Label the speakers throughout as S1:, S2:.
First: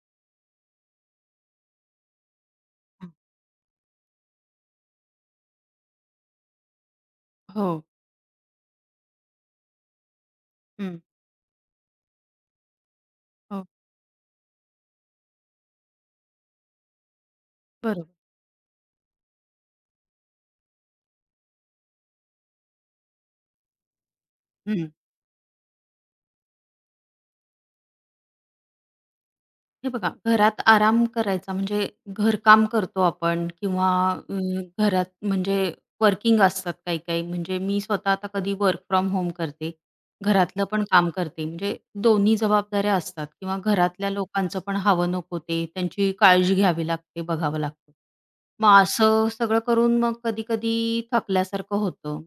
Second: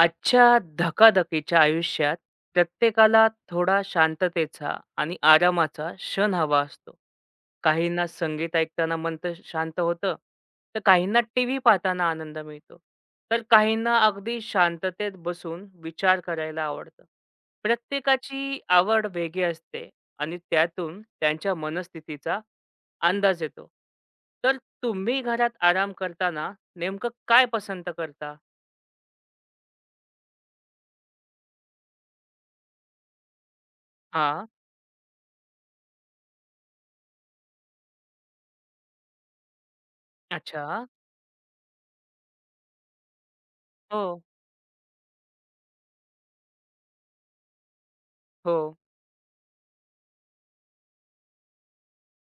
S1: आजच्या धकाधकीच्या आयुष्यात
S2: हं,
S1: प्रत्येकाला थोडा शांततेचा आणि आरामाचा क्षण हवा असतो.
S2: हो.
S1: काहींना संगीत ऐकताना मन तर शांत होतं, तर
S2: हं.
S1: काहींना टीव्ही पाहताना आनंद मिळतो. तर
S2: हो,
S1: काहींना अगदी शांततेत बसून विचार करायला आवडतं.
S2: बरोबर.
S1: प्रत्येकाची आवड वेगळी असते आणि त्यातून त्यांच्या मनस्थितीचा अंदाज येतो. तर
S2: हं.
S1: तुम्ही घरात आराम करताना नेमकं काय पसंत करता?
S2: हे बघा, घरात आराम करायचा म्हणजे घरकाम करतो आपण किंवा अ,
S1: हां.
S2: घरात म्हणजे वर्किंग असतात काही-काही. म्हणजे मी स्वतः आता कधी वर्क फ्रॉम होम करते. घरातलं पण
S1: अच्छा.
S2: काम करते. म्हणजे दोन्ही जबाबदाऱ्या असतात किंवा घरातल्या
S1: हो,
S2: लोकांचं पण हवं नको ते त्यांची काळजी घ्यावी लागते, बघावं लागतं.
S1: हो.
S2: मग असं सगळं करून मग कधी-कधी थकल्यासारखं होतं.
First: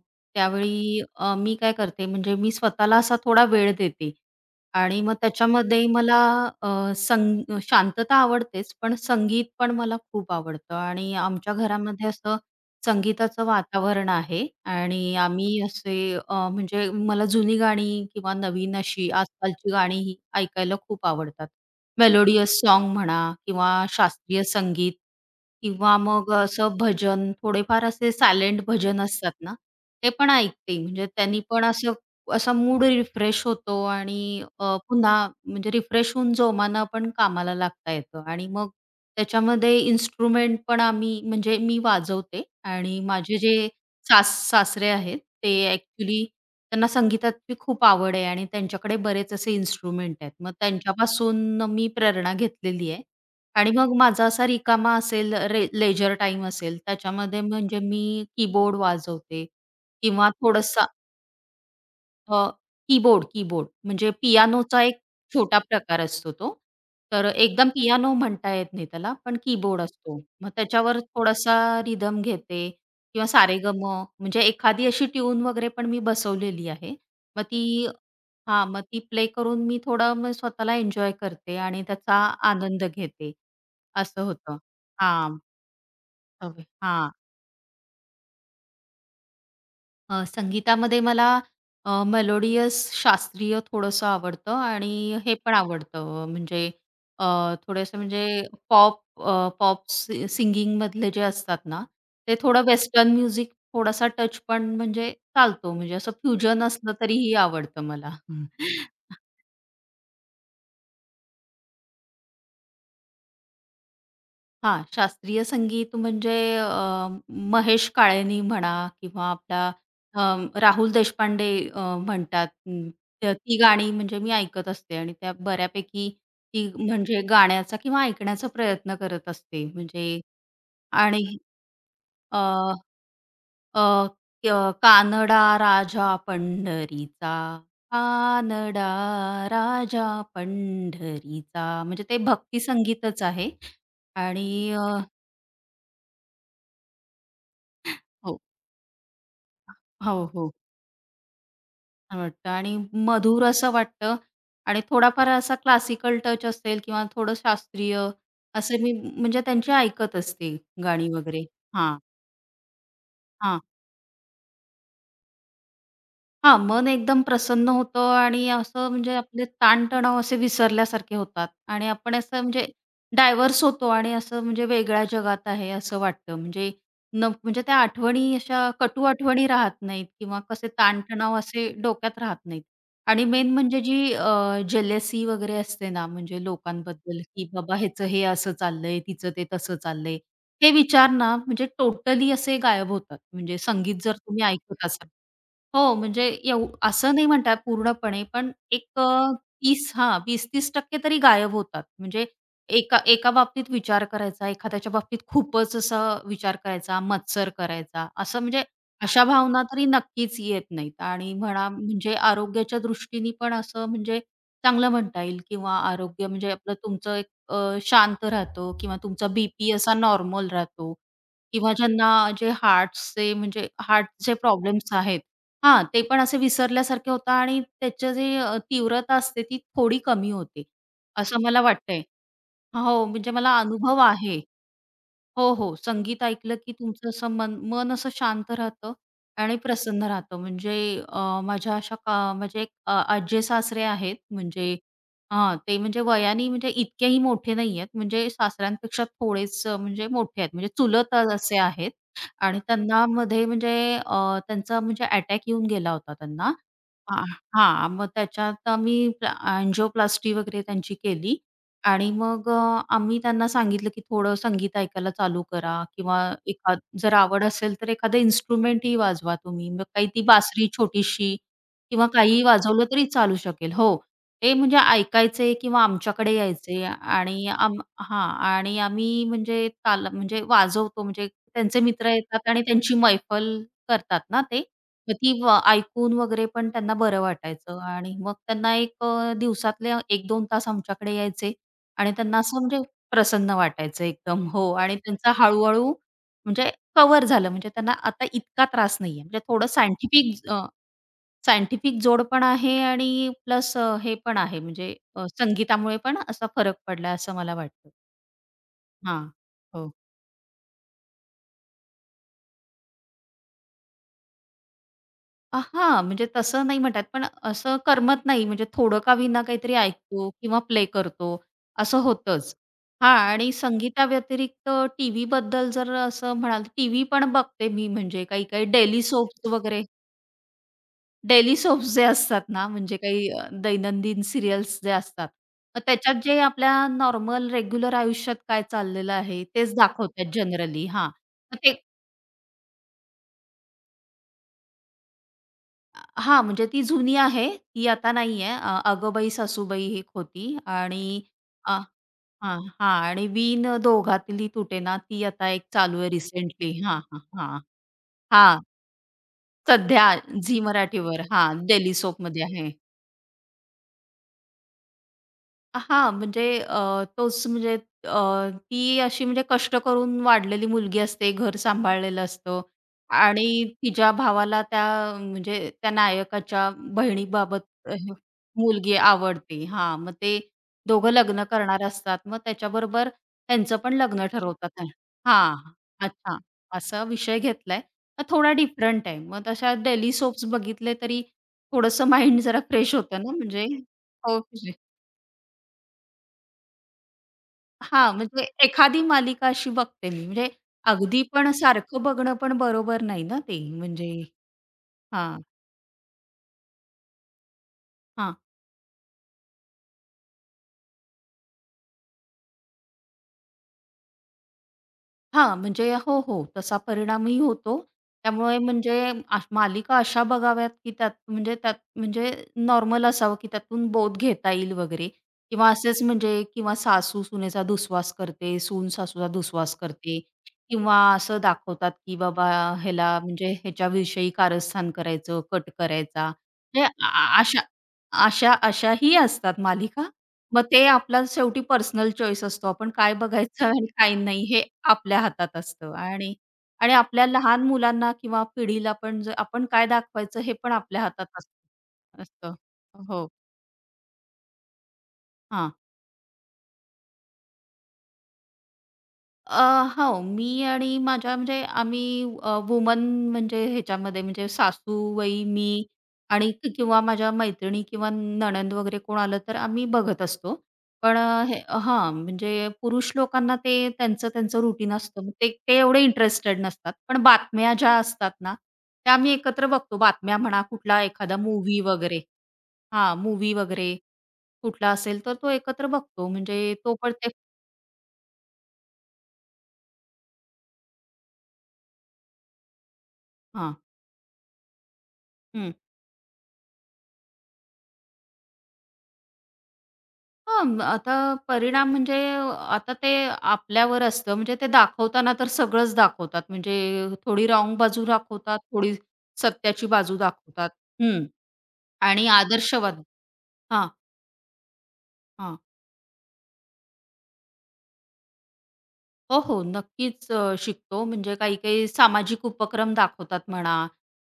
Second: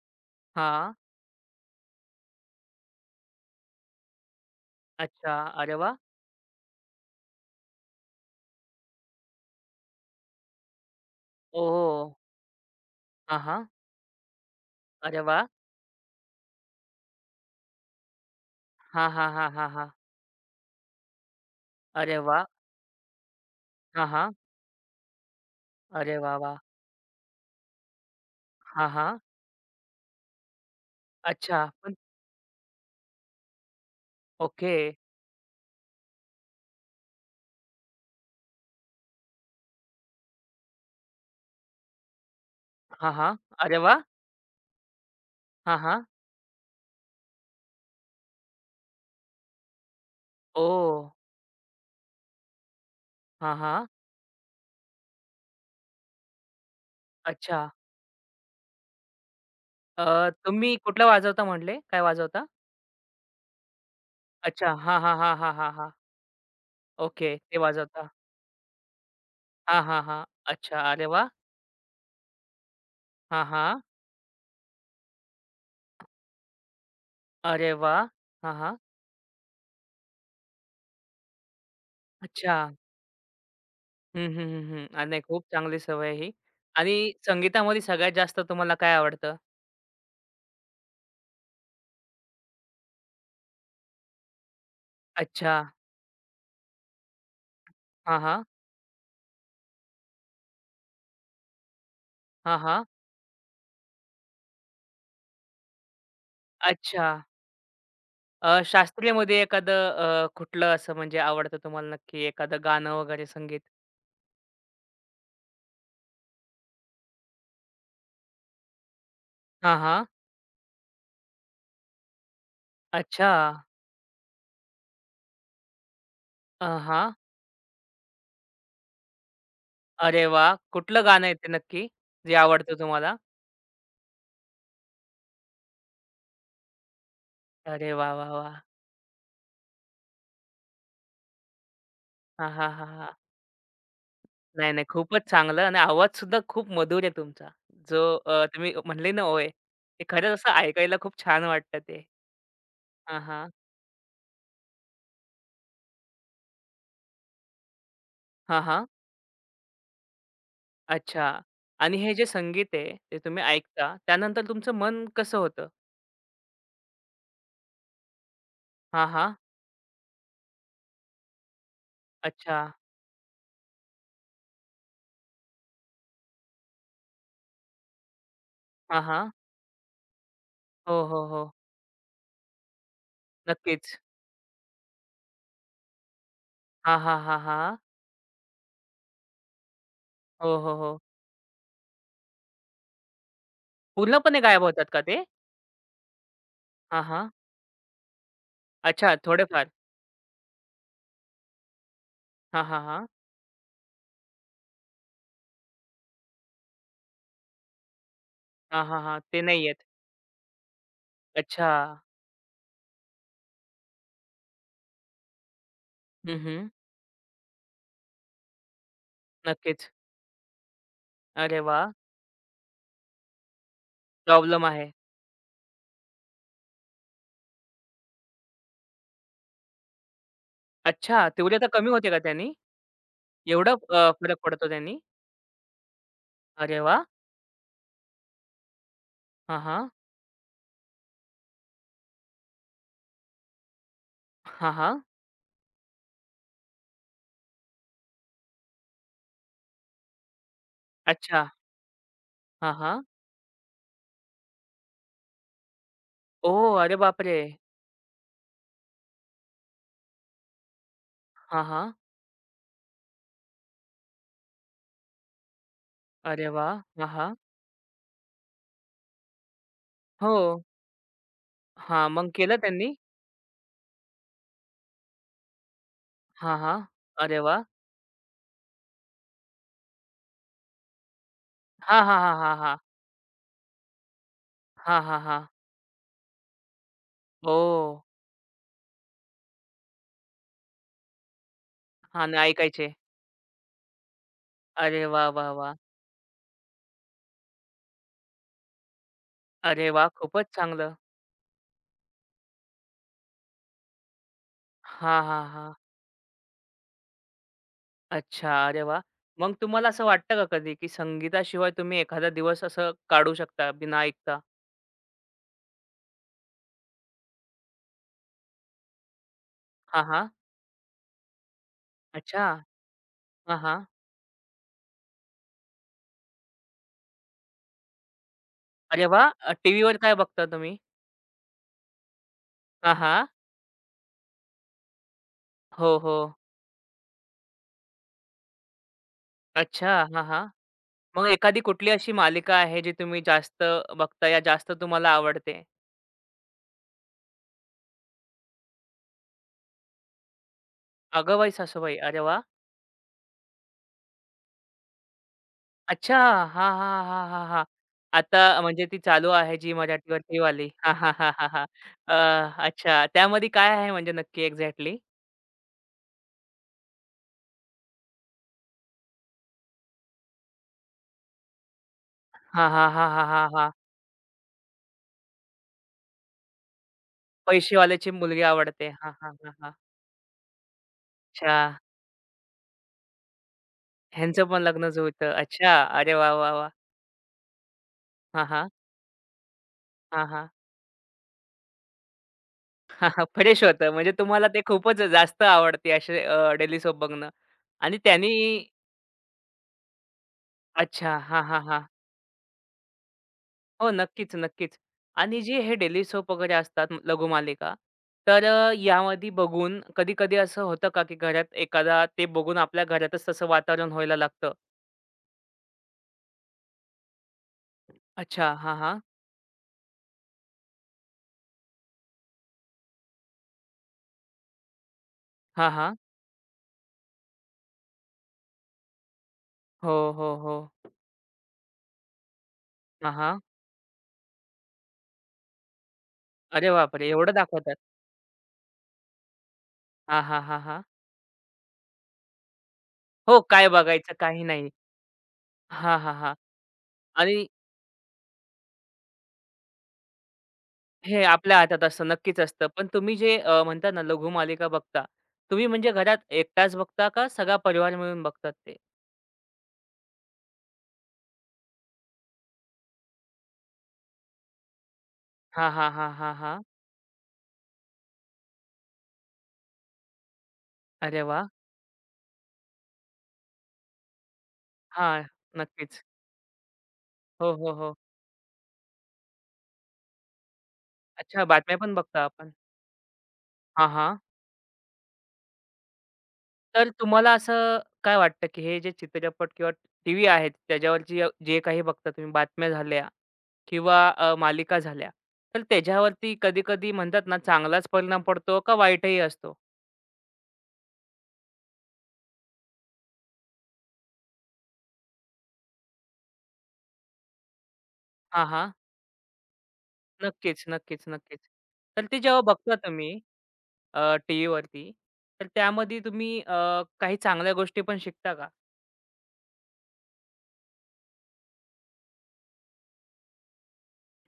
S1: हां.
S2: त्यावेळी मी काय करते म्हणजे मी स्वतःला असा थोडा वेळ देते आणि मग
S1: अच्छा. अरे
S2: त्याच्यामध्ये
S1: वाह!
S2: मला अ, संग शांतता आवडतेच, पण संगीत पण मला खूप आवडतं आणि आमच्या
S1: ओह!
S2: घरामध्ये असं
S1: हां,
S2: संगीताचं
S1: हां.
S2: वातावरण आहे आणि
S1: अरे वाह!
S2: आम्ही असे म्हणजे मला जुनी गाणी किंवा नवीन
S1: हां,
S2: अशी
S1: हां, हां, हां,
S2: आजकालची
S1: हां.
S2: गाणी ही ऐकायला खूप आवडतात.
S1: अरे वाह!
S2: मेलोडियस सॉन्ग म्हणा किंवा
S1: हां, हां.
S2: शास्त्रीय संगीत. किंवा
S1: अरे
S2: मग
S1: वाह, वाह!
S2: असं भजन, थोडेफार असे सायलेंट
S1: हां,
S2: भजन
S1: हां.
S2: असतात ना, ते पण ऐकते. म्हणजे त्यांनी
S1: अच्छा.
S2: पण असं
S1: पण
S2: असा मूड रिफ्रेश होतो आणि
S1: ओके.
S2: पुन्हा म्हणजे रिफ्रेश होऊन जोमानं आपण कामाला लागता येतं आणि मग त्याच्यामध्ये इन्स्ट्रुमेंट पण आम्ही म्हणजे मी वाजवते आणि
S1: हां, हां.
S2: माझे जे
S1: अरे वाह!
S2: सासरे आहेत, ते
S1: हां, हां.
S2: ॲक्चुअली त्यांना संगीताची खूप आवड आहे आणि त्यांच्याकडे बरेच असे इन्स्ट्रुमेंट आहेत. मग
S1: ओह!
S2: त्यांच्यापासून मी प्रेरणा घेतलेली आहे
S1: हां,
S2: आणि
S1: हां.
S2: मग माझा असा रिकामा असेल रे लेजर टाईम असेल, त्याच्यामध्ये
S1: अच्छा.
S2: म्हणजे मी कीबोर्ड वाजवते किंवा
S1: तुम्ही
S2: थोडंसा
S1: कुठलं वाजवता म्हटले? काय वाजवता?
S2: अ, कीबोर्ड, कीबोर्ड म्हणजे
S1: अच्छा.
S2: पियानोचा
S1: हां,
S2: एक
S1: हां, हां, हां,
S2: छोटा
S1: हां, हां.
S2: प्रकार असतो तो. तर
S1: ओके. ते
S2: एकदम
S1: वाजवता.
S2: पियानो म्हणता येत नाही त्याला, पण कीबोर्ड
S1: हां, हां,
S2: असतो.
S1: हां.
S2: मग
S1: अच्छा.
S2: त्याच्यावर
S1: अरे वाह!
S2: थोडासा रिदम घेते किंवा
S1: हां,
S2: सारेगम
S1: हां.
S2: म्हणजे एखादी अशी ट्यून वगैरे पण मी बसवलेली आहे. मग ती
S1: अरे वाह! हां,
S2: हां,
S1: हां.
S2: मग ती प्ले करून मी थोडं मग स्वतःला एन्जॉय करते आणि त्याचा
S1: अच्छा.
S2: आनंद घेते. असं
S1: हं, हं,
S2: होतं.
S1: हं, हं. नाही,
S2: हां,
S1: खूप चांगली सवय आहे ही.
S2: सवय
S1: आणि
S2: हां.
S1: संगीतामध्ये सगळ्यात जास्त तुम्हाला काय आवडतं?
S2: संगीतामध्ये मला मेलोडियस शास्त्रीय थोडंसं आवडतं आणि हे
S1: अच्छा.
S2: पण आवडतं म्हणजे अ, थोडेसे
S1: हां,
S2: म्हणजे
S1: हां.
S2: पॉप पॉप सिंगिंगमधले जे असतात ना, ते
S1: हां,
S2: थोडं
S1: हां.
S2: वेस्टर्न म्युझिक थोडासा टच पण म्हणजे चालतो म्हणजे असं फ्युजन असलं
S1: अच्छा.
S2: तरीही आवडतं मला.
S1: अ, शास्त्रीयमध्ये एखादं कुठलं असं म्हणजे आवडतं तुम्हाला नक्की एखादं गाणं वगैरे संगीत?
S2: हां, शास्त्रीय संगीत म्हणजे महेश काळेनी म्हणा किंवा आपला
S1: हां, हां.
S2: अ, राहुल देशपांडे अ, म्हणतात. अं, त
S1: अच्छा.
S2: ती गाणी म्हणजे मी ऐकत असते आणि त्या बऱ्यापैकी ती
S1: हां.
S2: म्हणजे गाण्याचा किंवा ऐकण्याचा प्रयत्न करत असते. म्हणजे
S1: अरे वाह! कुठलं
S2: आणि
S1: गाणं आहे ते नक्की, जे
S2: अ,
S1: आवडतं तुम्हाला?
S2: अ, अ, "कानडा राजा पंढरीचा,
S1: अरे वाह, वाह, वाह!
S2: कानडा राजा पंढरीचा" म्हणजे ते
S1: हां,
S2: भक्ती
S1: हां, हां, हां.
S2: संगीतच आहे आणि
S1: नाही, नाही,
S2: अ,
S1: खूपच चांगलं आणि आवाजसुद्धा खूप मधुर आहे तुमचा. जो
S2: हो.
S1: तुम्ही म्हणले ना, "ओय" ते
S2: हो,
S1: खरंच असं
S2: हो.
S1: ऐकायला खूप छान वाटतं ते.
S2: छान वाटतं आणि
S1: हां,
S2: मधुर
S1: हां.
S2: असं वाटतं आणि थोडाफार असा क्लासिकल टच असेल किंवा थोडं शास्त्रीय
S1: हां,
S2: असं
S1: हां.
S2: मी म्हणजे त्यांची ऐकत असते गाणी
S1: अच्छा.
S2: वगैरे.
S1: आणि
S2: हां,
S1: हे जे संगीत आहे, ते तुम्ही
S2: हां.
S1: ऐकता, त्यानंतर तुमचं मन कसं होतं?
S2: हां, मन एकदम प्रसन्न होतं आणि असं
S1: हां,
S2: म्हणजे
S1: हां.
S2: आपले ताणतणाव असे विसरल्यासारखे होतात आणि आपण असं
S1: अच्छा.
S2: म्हणजे डायव्हर्स होतो आणि असं म्हणजे वेगळ्या जगात आहे असं वाटतं. म्हणजे न म्हणजे त्या आठवणी अशा
S1: हां,
S2: कटू
S1: हां.
S2: आठवणी राहत नाहीत किंवा कसे
S1: हो, हो,
S2: ताणतणाव
S1: हो.
S2: असे डोक्यात राहत नाहीत. आणि मेन म्हणजे
S1: नक्कीच.
S2: जी वगैरे असते ना, म्हणजे
S1: हां, हां,
S2: लोकांबद्दल,
S1: हां,
S2: की बाबा
S1: हां.
S2: ह्याचं हे असं चाललंय, तिचं ते तसं चाललंय.
S1: हो,
S2: हे
S1: हो, हो.
S2: विचार ना म्हणजे टोटली असे गायब होतात. म्हणजे संगीत जर
S1: पूर्णपणे
S2: तुम्ही
S1: गायब होतात
S2: ऐकत
S1: का
S2: असाल
S1: ते?
S2: हो, म्हणजे एव
S1: हां,
S2: असं नाही
S1: हां.
S2: म्हणता पूर्णपणे, पण एक
S1: अच्छा, थोडेफार.
S2: 30 हां, 20-30% तरी गायब होतात. म्हणजे
S1: हां, हां,
S2: एका
S1: हां.
S2: एका बाबतीत विचार करायचा, एखाद्याच्या बाबतीत खूपच असा विचार करायचा, मत्सर करायचा, असं म्हणजे
S1: हां, हां, हां.
S2: अशा
S1: ते
S2: भावना
S1: नाही आहेत.
S2: तरी नक्कीच येत नाहीत. आणि म्हणा
S1: अच्छा.
S2: म्हणजे आरोग्याच्या दृष्टीने पण असं म्हणजे चांगलं म्हणता येईल किंवा आरोग्य
S1: हं,
S2: म्हणजे
S1: हं.
S2: आपलं तुमचं एक शांत राहतो किंवा तुमचा बी
S1: नक्कीच.
S2: असा नॉर्मल राहतो
S1: अरे
S2: किंवा
S1: वाह!
S2: ज्यांना जे हार्टचे
S1: प्रॉब्लेम आहे.
S2: प्रॉब्लेम्स आहेत हां, ते पण असे विसरल्यासारखे होतं आणि त्याची जी तीव्रता असते ती थोडी कमी होते,
S1: अच्छा,
S2: असं मला
S1: तीव्रता कमी
S2: वाटतंय.
S1: होते का त्यानी?
S2: हो, म्हणजे मला
S1: एवढा
S2: अनुभव
S1: फरक
S2: आहे.
S1: पडतो त्यांनी?
S2: हो, हो. संगीत ऐकलं की
S1: अरे वाह!
S2: तुमचं असं मन मन असं शांत राहतं आणि
S1: हां, हां.
S2: प्रसन्न राहतं. म्हणजे माझ्या अशा का म्हणजे आज्जे-सासरे आहेत
S1: हां,
S2: म्हणजे
S1: हां.
S2: हां, ते म्हणजे वयाने म्हणजे इतकेही मोठे नाही आहेत. म्हणजे सासऱ्यांपेक्षा थोडेच म्हणजे मोठे आहेत. म्हणजे चुलत
S1: अच्छा.
S2: असे आहेत आणि
S1: हां, हां.
S2: त्यांना मध्ये म्हणजे त्यांचा म्हणजे अटॅक येऊन गेला होता त्यांना.
S1: ओह! अरे
S2: हां,
S1: बापरे!
S2: हां. मग त्याच्यात आम्ही अँजिओप्लास्टी वगैरे त्यांची केली
S1: हां, हां.
S2: आणि मग आम्ही त्यांना सांगितलं, की थोडं संगीत ऐकायला चालू करा किंवा
S1: अरे वाह!
S2: एखाद
S1: हां,
S2: जर
S1: हां.
S2: आवड असेल तर एखादं इन्स्ट्रुमेंटही वाजवा तुम्ही. मग काही ती
S1: हो.
S2: बासरी छोटीशी
S1: हां,
S2: किंवा
S1: मग
S2: काहीही
S1: केलं
S2: वाजवलं
S1: त्यांनी?
S2: तरी चालू शकेल. हो. ते म्हणजे ऐकायचे किंवा आमच्याकडे
S1: हां, हां.
S2: यायचे
S1: अरे
S2: आणि
S1: वाह!
S2: हां. आणि आम्ही म्हणजे ताल म्हणजे वाजवतो म्हणजे त्यांचे
S1: हां,
S2: मित्र
S1: हां, हां,
S2: येतात
S1: हां,
S2: आणि
S1: हां.
S2: त्यांची मैफल करतात ना ते.
S1: हां,
S2: मग
S1: हां,
S2: ती
S1: हां.
S2: व ऐकून वगैरे पण त्यांना बरं वाटायचं
S1: ओह!
S2: आणि मग त्यांना एक दिवसातले एक 2 तास आमच्याकडे यायचे आणि
S1: हां,
S2: त्यांना
S1: नाही
S2: असं म्हणजे
S1: ऐकायचे.
S2: प्रसन्न वाटायचं एकदम. हो आणि
S1: अरे वाह,
S2: त्यांचा
S1: वाह, वाह!
S2: हळू-हळू म्हणजे कव्हर झालं. म्हणजे त्यांना आता इतका त्रास नाहीये. म्हणजे थोडं
S1: अरे वाह!
S2: सायंटिफिक
S1: खूपच चांगलं.
S2: सायंटिफिक जोड पण आहे आणि प्लस हे पण आहे म्हणजे
S1: हां, हां, हां.
S2: संगीतामुळे पण असा फरक पडला असं मला वाटतं.
S1: अच्छा, अरे वाह!
S2: हां.
S1: मग तुम्हाला
S2: हो.
S1: असं वाटतं का कधी, की संगीताशिवाय तुम्ही एखादा दिवस असं काढू शकता बिना ऐकता?
S2: हां, म्हणजे तसं नाही म्हणतात, पण असं करमत नाही. म्हणजे थोडं का होईना काहीतरी
S1: हां, हां.
S2: ऐकतो किंवा प्ले करतो, असं
S1: अच्छा.
S2: होतंच. हां आणि
S1: हां, हां.
S2: संगीताव्यतिरिक्त टीव्हीबद्दल जर असं म्हणाल, टीव्ही पण बघते मी म्हणजे काही-काही डेली
S1: अरे
S2: सोप्स
S1: वाह!
S2: वगैरे
S1: टीव्हीवर काय बघता तुम्ही?
S2: डेली सोप्स जे असतात ना,
S1: हां,
S2: म्हणजे
S1: हां.
S2: काही दैनंदिन सीरियल्स जे असतात. मग
S1: हो, हो.
S2: त्याच्यात जे आपल्या नॉर्मल रेग्युलर आयुष्यात काय चाललेलं आहे, तेच
S1: अच्छा. हां,
S2: दाखवतात
S1: हां.
S2: जनरली. हां,
S1: मग
S2: मग
S1: एखादी
S2: ते
S1: कुठली अशी मालिका आहे जी तुम्ही जास्त बघता या जास्त तुम्हाला आवडते?
S2: हां, म्हणजे ती जुनी आहे. ती आता नाहीये. "अगोबाई सासूबाई" ही एक होती आणि
S1: "अगं बाई
S2: अ,
S1: सासूबाई." अरे वाह!
S2: हां, हां आणि "विण दोघातली तुटे ना ती आता एक चालू आहे
S1: अच्छा. हां,
S2: रिसेंटली. हां,
S1: हां,
S2: हां,
S1: हां, हां,
S2: हां.
S1: हां. आता
S2: हां,
S1: म्हणजे ती चालू आहे झी
S2: सध्या
S1: मराठीवर ती
S2: झी
S1: वाली. हां, हां,
S2: मराठीवर
S1: हां, हां, हां.
S2: हां, डेली सोपमध्ये आहे.
S1: अच्छा. त्यामध्ये काय आहे म्हणजे नक्की एक्झॅक्टली?
S2: हां, म्हणजे तोच म्हणजे ती अशी म्हणजे कष्ट करून वाढलेली मुलगी असते, घर सांभाळलेलं असतं
S1: हां, हां, हां, हां, हां,
S2: आणि
S1: हां.
S2: तिच्या भावाला त्या म्हणजे त्या नायकाच्या बहिणीबाबत अ,
S1: पैसेवाल्याची मुलगी आवडते.
S2: मुलगी
S1: हां, हां, हां,
S2: आवडते.
S1: हां.
S2: हां, मग ते दोघं लग्न
S1: अच्छा.
S2: करणार असतात. मग त्याच्याबरोबर त्यांचं पण लग्न
S1: ह्यांचं पण
S2: ठरवतात.
S1: लग्नच होतं.
S2: हां,
S1: अच्छा. अरे वाह,
S2: अच्छा.
S1: वाह, वाह!
S2: असा विषय घेतलाय. मग
S1: हां,
S2: थोडा
S1: हां.
S2: डिफरंट आहे. मग तशा डेली
S1: हां,
S2: सोप्स
S1: हां.
S2: बघितले तरी थोडंसं माइंड जरा फ्रेश
S1: हां,
S2: होतं
S1: हां.
S2: ना
S1: फ्रेश
S2: म्हणजे
S1: होतं. म्हणजे
S2: हो.
S1: तुम्हाला ते खूपच जास्त आवडते असे डेली सोप बघणं. आणि
S2: हां,
S1: त्यांनी
S2: म्हणजे एखादी मालिका अशी बघते मी. म्हणजे
S1: अच्छा.
S2: अगदी
S1: हां,
S2: पण
S1: हां, हां.
S2: सारखं बघणं पण बरोबर नाही ना ते
S1: हो,
S2: म्हणजे
S1: नक्कीच, नक्कीच. आणि
S2: हां,
S1: जे हे डेली सोप वगैरे असतात लघुमालिका, तर यामध्ये बघून कधी-कधी असं होतं का, की घरात एखादा ते बघून आपल्या घरातच तसं वातावरण व्हायला लागतं?
S2: हां, म्हणजे हो, हो. तसा परिणामही होतो.
S1: अच्छा.
S2: त्यामुळे
S1: हां, हां.
S2: म्हणजे मालिका अशा बघाव्यात, की त्यात म्हणजे त्यात म्हणजे नॉर्मल असावं, की त्यातून बोध घेता येईल वगैरे किंवा
S1: हां, हां.
S2: असेच म्हणजे किंवा सासू-सुनेचा दुस्वास करते, सून-सासूचा दुस्वास
S1: हो,
S2: करते
S1: हो, हो.
S2: किंवा असं दाखवतात, की बाबा
S1: हां,
S2: ह्याला
S1: हां.
S2: म्हणजे ह्याच्याविषयी कारस्थान करायचं, कट करायचा.
S1: अरे
S2: म्हणजे
S1: बापरे! एवढं
S2: अ अशा
S1: दाखवतात.
S2: अशा अशाही असतात मालिका.
S1: हां, हां, हां,
S2: मग
S1: हां.
S2: ते आपला शेवटी पर्सनल चॉईस असतो. आपण काय
S1: हो,
S2: बघायचं
S1: काय
S2: आणि
S1: बघायचं,
S2: काय
S1: काही
S2: नाही हे
S1: नाही.
S2: आपल्या हातात असतं
S1: हां, हां, हां.
S2: आणि आणि आपल्या
S1: आणि
S2: लहान मुलांना किंवा पिढीला पण जर आपण काय दाखवायचं हे पण आपल्या
S1: हे
S2: हातात
S1: आपल्या हातात असतं,
S2: असतं.
S1: नक्कीच
S2: असतं.
S1: असतं. पण तुम्ही
S2: हो.
S1: जे म्हणता ना लघुमालिका बघता, तुम्ही म्हणजे घरात एकटाच बघता का सगळा परिवार मिळून बघतात ते?
S2: अ, हो, मी आणि माझ्या म्हणजे आम्ही वुमन म्हणजे ह्याच्यामध्ये म्हणजे सासूबाई,
S1: हां,
S2: मी
S1: हां, हां, हां,
S2: आणि
S1: हां.
S2: किंवा माझ्या मैत्रिणी किंवा नणंद वगैरे कोण आलं तर आम्ही बघत असतो. पण
S1: अरे वाह!
S2: हे हां, म्हणजे पुरुष लोकांना ते त्यांचं त्यांचं रुटीन
S1: हां,
S2: असतं. मग ते ते एवढे
S1: नक्कीच.
S2: इंटरेस्टेड नसतात. पण
S1: हो, हो,
S2: बातम्या ज्या
S1: हो.
S2: असतात ना, त्या आम्ही एकत्र बघतो. बातम्या म्हणा, कुठला एखादा
S1: अच्छा, बातम्या
S2: मूव्ही
S1: पण
S2: वगैरे
S1: बघता आपण.
S2: हां, मूव्ही
S1: हां,
S2: वगैरे
S1: हां.
S2: कुठला असेल तर तो एकत्र बघतो. म्हणजे
S1: तर
S2: तो पण ते
S1: तुम्हाला असं काय वाटतं, की हे जे चित्रपट किंवा टीव्ही आहेत त्याच्यावरची अ- जे काही बघता तुम्ही बातम्या झाल्या
S2: हां,
S1: किंवा मालिका झाल्या, तर त्याच्यावरती कधी-कधी म्हणतात ना चांगलाच परिणाम पडतो का वाईटही असतो?
S2: हां, मग आता परिणाम म्हणजे आता ते आपल्यावर असतं. म्हणजे ते दाखवताना तर सगळंच दाखवतात. म्हणजे थोडी रॉन्ग बाजू
S1: हां,
S2: दाखवतात,
S1: हां.
S2: थोडी सत्याची बाजू
S1: नक्कीच,
S2: दाखवतात.
S1: नक्कीच,
S2: हं.
S1: नक्कीच. तर ते
S2: आणि
S1: जेव्हा बघता
S2: आदर्शवाद
S1: तुम्ही
S2: हां,
S1: टीव्हीवरती, तर
S2: हां.
S1: त्यामध्ये तुम्ही काही चांगल्या गोष्टी पण शिकता का?
S2: हो, हो. नक्कीच शिकतो. म्हणजे काही-काही सामाजिक उपक्रम दाखवतात म्हणा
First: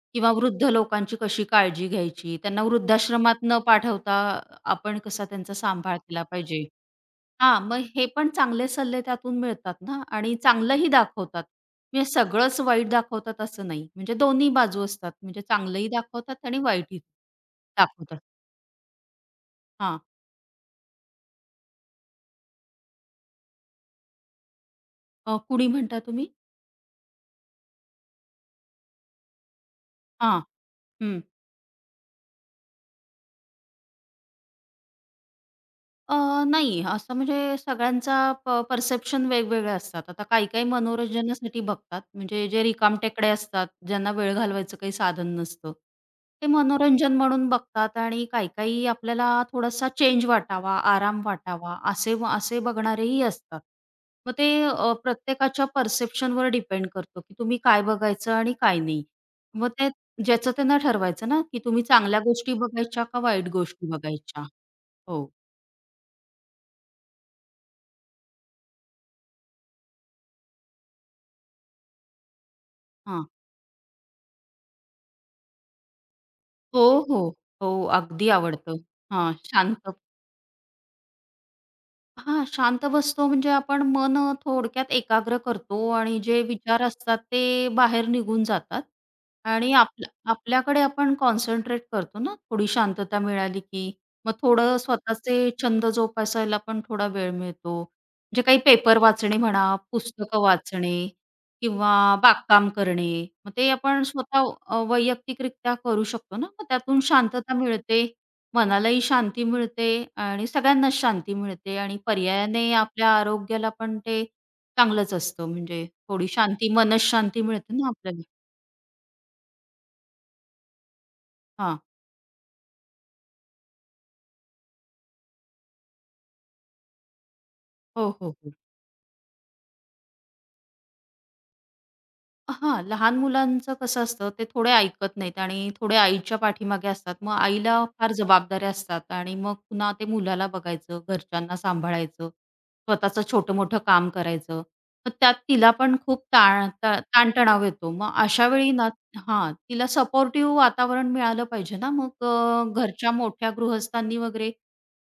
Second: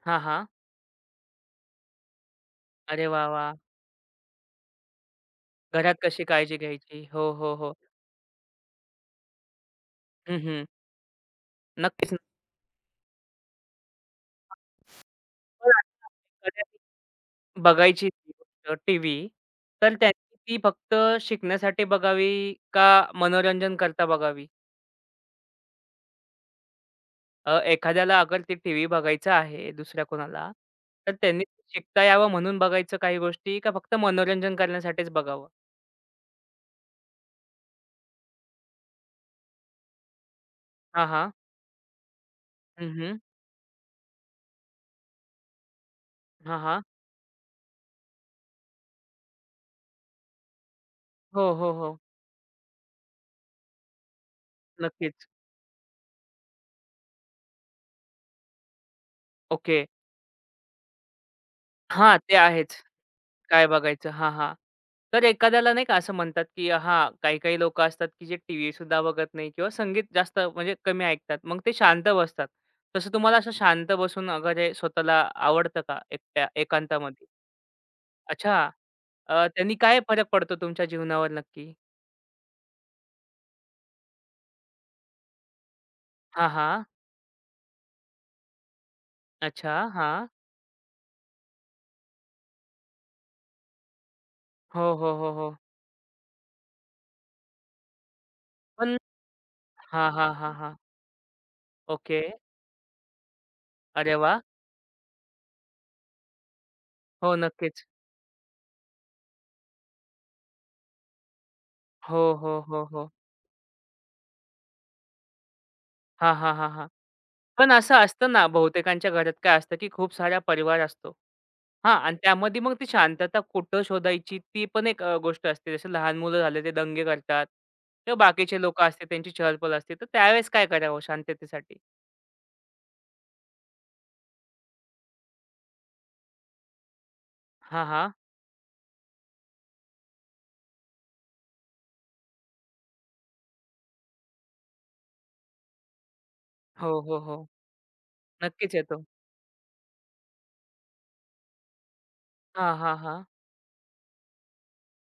S1: हां,
S2: किंवा
S1: हां.
S2: वृद्ध लोकांची कशी काळजी घ्यायची, त्यांना
S1: अरे वाह,
S2: वृद्धाश्रमात
S1: वाह!
S2: न पाठवता आपण कसा त्यांचा
S1: घरात
S2: सांभाळ
S1: कशी
S2: केला
S1: काळजी
S2: पाहिजे.
S1: घ्यायची. हो, हो,
S2: हां,
S1: हो.
S2: मग हे पण चांगले सल्ले त्यातून मिळतात ना आणि
S1: हं, हं.
S2: चांगलंही दाखवतात. म्हणजे
S1: नक्कीच.
S2: सगळंच वाईट दाखवतात असं नाही. म्हणजे दोन्ही बाजू असतात. म्हणजे
S1: पण
S2: चांगलंही
S1: आता
S2: दाखवतात आणि
S1: एखाद्याने
S2: वाईटही
S1: बघायची
S2: दाखवतात.
S1: ती गोष्ट टीव्ही, तर
S2: हां.
S1: त्यांनी ती फक्त शिकण्यासाठी बघावी का मनोरंजन करता बघावी?
S2: कुणी म्हणता तुम्ही?
S1: एखाद्याला अगर ते टीव्ही बघायचा आहे दुसऱ्या
S2: हां.
S1: कोणाला, तर त्यांनी शिकता यावं म्हणून बघायचं काही गोष्टी का फक्त मनोरंजन करण्यासाठीच बघावं?
S2: अ, नाही, असं म्हणजे सगळ्यांचा परसेप्शन वेगवेगळे असतात. आता काही-काही
S1: हां, हां.
S2: मनोरंजनासाठी बघतात, म्हणजे जे
S1: हं, हं.
S2: रिकामटेकडे असतात, ज्यांना वेळ घालवायचं काही साधन नसतं, ते
S1: हां, हां.
S2: मनोरंजन म्हणून बघतात आणि काही-काही आपल्याला थोडासा चेंज वाटावा, आराम
S1: हो, हो,
S2: वाटावा,
S1: हो.
S2: असे असे बघणारेही असतात. मग ते
S1: नक्कीच.
S2: प्रत्येकाच्या परसेप्शनवर डिपेंड करतं, की तुम्ही काय बघायचं आणि काय नाही. मग
S1: ओके.
S2: ते ज्याचं त्यांना ठरवायचं ना, की तुम्ही
S1: हां,
S2: चांगल्या
S1: ते
S2: गोष्टी
S1: आहेच.
S2: बघायच्या का वाईट
S1: काय
S2: गोष्टी
S1: बघायचं? हां,
S2: बघायच्या?
S1: हां. तर
S2: हो.
S1: एखाद्याला नाही का असं म्हणतात, की हां, काही-काही लोकं असतात, की जे टीव्हीसुद्धा बघत नाही किंवा संगीत जास्त म्हणजे कमी ऐकतात. मग ते शांत बसतात. तसं
S2: हां.
S1: तुम्हाला असं शांत बसून वगैरे स्वतःला आवडतं का एकट्या
S2: हो, हो.
S1: एकांतामध्ये?
S2: हो, अगदी
S1: अच्छा.
S2: आवडतं. हां,
S1: त्यांनी
S2: शांत
S1: काय फरक पडतो तुमच्या जीवनावर नक्की?
S2: हां, शांत बसतो म्हणजे आपण मन थोडक्यात एकाग्र करतो आणि जे
S1: हां,
S2: विचार
S1: हां.
S2: असतात ते बाहेर निघून जातात आणि
S1: अच्छा.
S2: आपल्या
S1: हां.
S2: आपल्याकडे आपण कॉन्सन्ट्रेट करतो ना, थोडी शांतता मिळाली की मग थोडं
S1: हो, हो, हो, हो.
S2: स्वतःचे छंद जोपासायला पण थोडा वेळ मिळतो. म्हणजे काही
S1: पण
S2: पेपर वाचणे म्हणा,
S1: हां, हां,
S2: पुस्तकं
S1: हां, हां.
S2: वाचणे किंवा
S1: ओके.
S2: बागकाम करणे. मग ते आपण
S1: अरे वाह!
S2: स्वतः वैयक्तिकरित्या करू शकतो ना, मग त्यातून
S1: हो,
S2: शांतता
S1: नक्कीच.
S2: मिळते. मनालाही शांती मिळते आणि सगळ्यांनाच शांती मिळते आणि
S1: हो, हो,
S2: पर्यायाने
S1: हो, हो.
S2: आपल्या आरोग्याला पण ते चांगलंच असतं म्हणजे थोडी
S1: हां, हां, हां,
S2: शांती
S1: हां.
S2: मनःशांती
S1: पण
S2: मिळते ना
S1: असं
S2: आपल्याला.
S1: असतं ना, बहुतेकांच्या घरात काय असतं, की खूप सारा परिवार असतो.
S2: हां.
S1: हां, आणि त्यामध्ये मग ती शांतता कुठं शोधायची ती पण एक गोष्ट असते. जसं लहान मुलं झाले ते दंगे करतात
S2: हो,
S1: किंवा
S2: हो, हो.
S1: बाकीचे लोकं असते त्यांची चहल असते. तर त्यावेळेस काय करावं शांततेसाठी?
S2: हां, लहान मुलांचं कसं असतं, ते थोडे ऐकत नाहीत आणि थोडे आईच्या पाठीमागे असतात. मग आईला
S1: हां, हां.
S2: फार जबाबदाऱ्या असतात आणि मग पुन्हा ते मुलाला बघायचं, घरच्यांना सांभाळायचं, स्वतःचं छोटं-मोठं काम करायचं. मग त्यात तिला पण खूप
S1: हो, हो, हो.
S2: ताणतणाव येतो. मग अशा वेळी
S1: नक्कीच
S2: ना
S1: येतो.
S2: हां, तिला सपोर्टिव्ह वातावरण मिळालं पाहिजे ना. मग
S1: हां, हां,
S2: घरच्या
S1: हां.
S2: मोठ्या गृहस्थांनी वगैरे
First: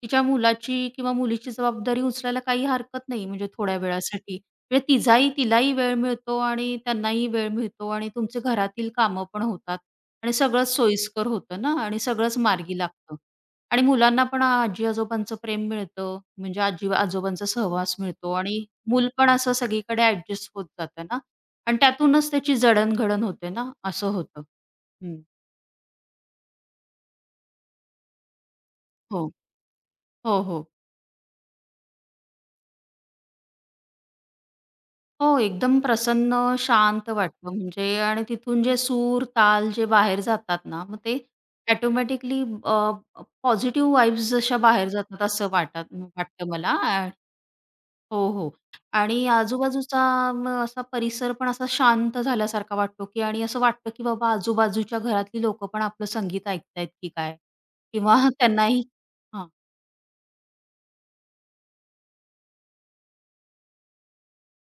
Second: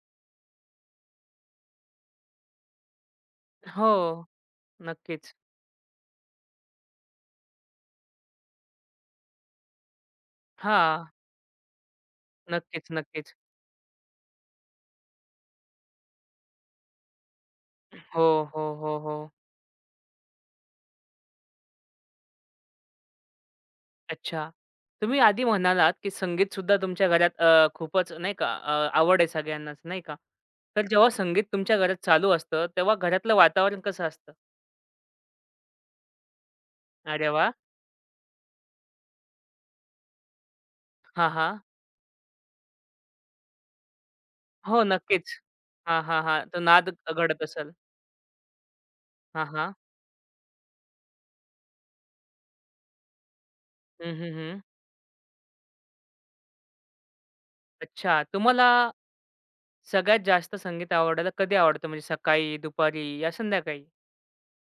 S2: तिच्या मुलाची किंवा मुलीची जबाबदारी उचलायला काही हरकत नाही म्हणजे थोड्या
S1: हो,
S2: वेळासाठी. म्हणजे
S1: नक्कीच.
S2: तिलाही वेळ मिळतो आणि त्यांनाही वेळ मिळतो आणि तुमचे घरातील कामं पण होतात आणि सगळंच
S1: हां,
S2: सोयीस्कर होतं ना आणि सगळंच मार्गी
S1: नक्कीच,
S2: लागतं.
S1: नक्कीच.
S2: आणि मुलांना पण आजी-आजोबांचं प्रेम मिळतं, म्हणजे आजी-आजोबांचा सहवास
S1: हो,
S2: मिळतो आणि
S1: हो, हो,
S2: मूल
S1: हो.
S2: पण असं सगळीकडे ॲडजस्ट होत जातं ना आणि त्यातूनच त्याची जडण होते ना, असं होतं.
S1: अच्छा. तुम्ही
S2: हं.
S1: आधी म्हणालात, की संगीतसुद्धा तुमच्या घरात खूपच नाही का आवड आहे
S2: हो.
S1: सगळ्यांनाच, नाही का?
S2: हो, हो.
S1: तर जेव्हा संगीत तुमच्या घरात चालू असतं, तेव्हा घरातलं वातावरण कसं असतं?
S2: हो, एकदम प्रसन्न, शांत
S1: अरे वाह!
S2: वाटतं म्हणजे आणि तिथून जे सूर, ताल जे बाहेर जातात ना, मग ते
S1: हां, हां.
S2: ऑटोमॅटिकली पॉझिटिव्ह वाइब्स जशा
S1: हो,
S2: बाहेर जातात
S1: नक्कीच.
S2: असं
S1: हां, हां, हां.
S2: वाटतं
S1: तो
S2: मला.
S1: नाद
S2: अ,
S1: घडत असेल.
S2: हो, हो. आणि
S1: हां, हां.
S2: आजूबाजूचा मग असा परिसर पण असा शांत झाल्यासारखा वाटतो, की आणि असं वाटतं, की
S1: हं,
S2: बाबा
S1: हं, हं.
S2: आजूबाजूच्या घरातली लोकं पण आपलं संगीत ऐकतायत की काय? किंवा
S1: अच्छा. तुम्हाला
S2: त्यांनाही
S1: सगळ्यात जास्त संगीत आवडायला कधी आवडतं? म्हणजे सकाळी, दुपारी या संध्याकाळी?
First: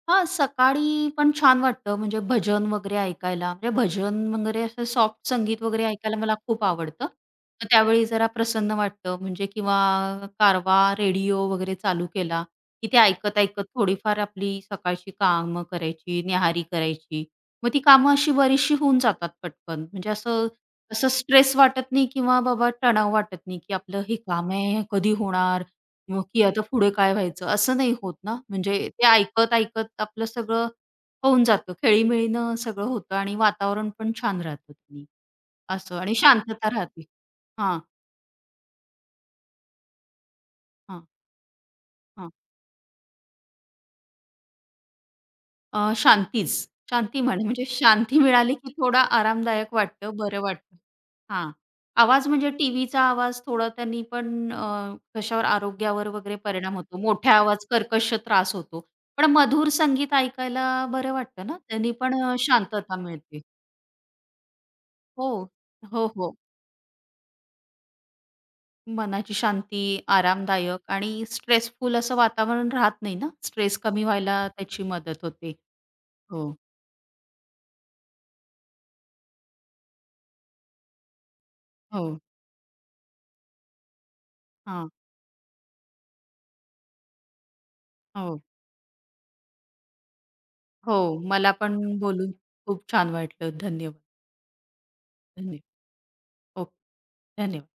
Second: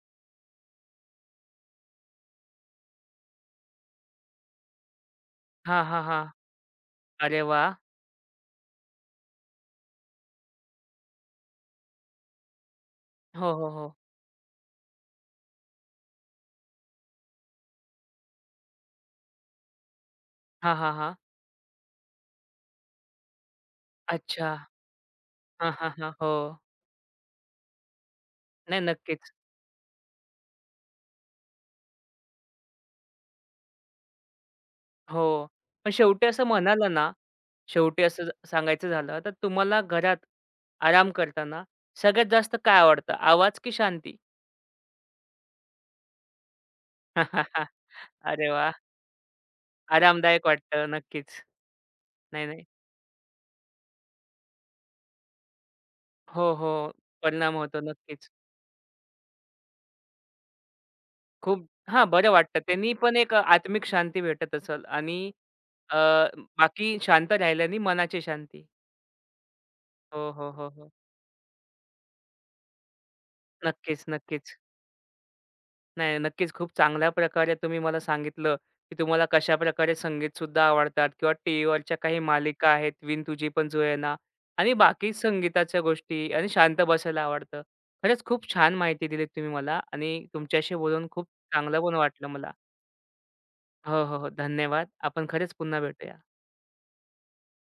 S2: हां, सकाळी पण छान वाटतं म्हणजे भजन वगैरे ऐकायला. म्हणजे भजन वगैरे असं सॉफ्ट संगीत
S1: हां,
S2: वगैरे
S1: हां,
S2: ऐकायला
S1: हां.
S2: मला खूप आवडतं.
S1: अरे
S2: मग
S1: वाह!
S2: त्यावेळी जरा प्रसन्न वाटतं म्हणजे किंवा कारवा, रेडिओ वगैरे चालू केला, की ते
S1: हो,
S2: ऐकत-ऐकत
S1: हो, हो.
S2: थोडीफार आपली सकाळची कामं करायची, न्याहारी करायची. मग ती कामं अशी बरीचशी होऊन जातात पटकन. म्हणजे असं
S1: हां, हां,
S2: असं
S1: हां.
S2: स्ट्रेस वाटत नाही किंवा बाबा तणाव वाटत नाही, की आपलं हे
S1: अच्छा.
S2: काम आहे, हे कधी होणार?
S1: हां, हां, हां.
S2: मग
S1: हो.
S2: की आता पुढे काय व्हायचं? असं नाही होत ना? म्हणजे
S1: नाही,
S2: ते
S1: नक्कीच.
S2: ऐकत-ऐकत आपलं सगळं होऊन जातं. खेळीमेळीनं सगळं होतं आणि वातावरण पण छान राहतं. त्यांनी
S1: हो. पण
S2: असं आणि
S1: शेवटी असं
S2: शांतता
S1: म्हणाला
S2: राहते.
S1: ना,
S2: हां,
S1: शेवटी असं सांगायचं झालं तर तुम्हाला घरात
S2: हां,
S1: आराम करताना सगळ्यात
S2: हां.
S1: जास्त काय आवडतं? आवाज की शांती?
S2: शांतीच. शांती म्हण म्हणजे शांती
S1: अरे
S2: मिळाली की
S1: वाह!
S2: थोडा आरामदायक वाटतं, बरं
S1: आरामदायक
S2: वाटतं.
S1: वाटतं नक्कीच.
S2: हां. आवाज
S1: नाही,
S2: म्हणजे
S1: नाही.
S2: टीव्हीचा आवाज थोडा त्यांनी पण कशावर आरोग्यावर वगैरे
S1: हो, हो.
S2: परिणाम होतो. मोठ्या
S1: परिणाम
S2: आवाज,
S1: होतो
S2: कर्कश
S1: नक्कीच.
S2: त्रास होतो. पण मधुर संगीत ऐकायला बरं वाटतं ना,
S1: खूप
S2: त्यांनी
S1: हां,
S2: पण
S1: बरं वाटतं. त्यांनी
S2: शांतता
S1: पण एक
S2: मिळते.
S1: आत्मिक शांती भेटत असेल
S2: हो.
S1: आणि अ,
S2: हो, हो.
S1: बाकी शांत राहिल्याने मनाची शांती.
S2: मनाची शांती,
S1: हो, हो, हो, हो.
S2: आरामदायक आणि स्ट्रेसफुल असं वातावरण राहत नाही ना. स्ट्रेस
S1: नक्कीच,
S2: कमी व्हायला
S1: नक्कीच.
S2: त्याची मदत होते.
S1: नाही,
S2: हो,
S1: नक्कीच. खूप चांगल्या प्रकारे तुम्ही मला सांगितलं, की तुम्हाला कशाप्रकारे संगीतसुद्धा आवडतात किंवा टीव्हीवरच्या
S2: हो.
S1: काही मालिका आहेत, "विन तुझी पण जुळेना" आणि
S2: हां,
S1: बाकी संगीताच्या गोष्टी आणि शांत बसायला आवडतं. खरंच
S2: हो.
S1: खूप छान माहिती दिलीत तुम्ही मला आणि तुमच्याशी
S2: हो,
S1: बोलून खूप
S2: मला पण
S1: चांगलं पण वाटलं
S2: बोलून
S1: मला.
S2: खूप छान वाटलं. धन्यवाद,
S1: हो, हो, हो. धन्यवाद. आपण खरंच
S2: धन्यवाद.
S1: पुन्हा भेटूया.
S2: ओके, धन्यवाद.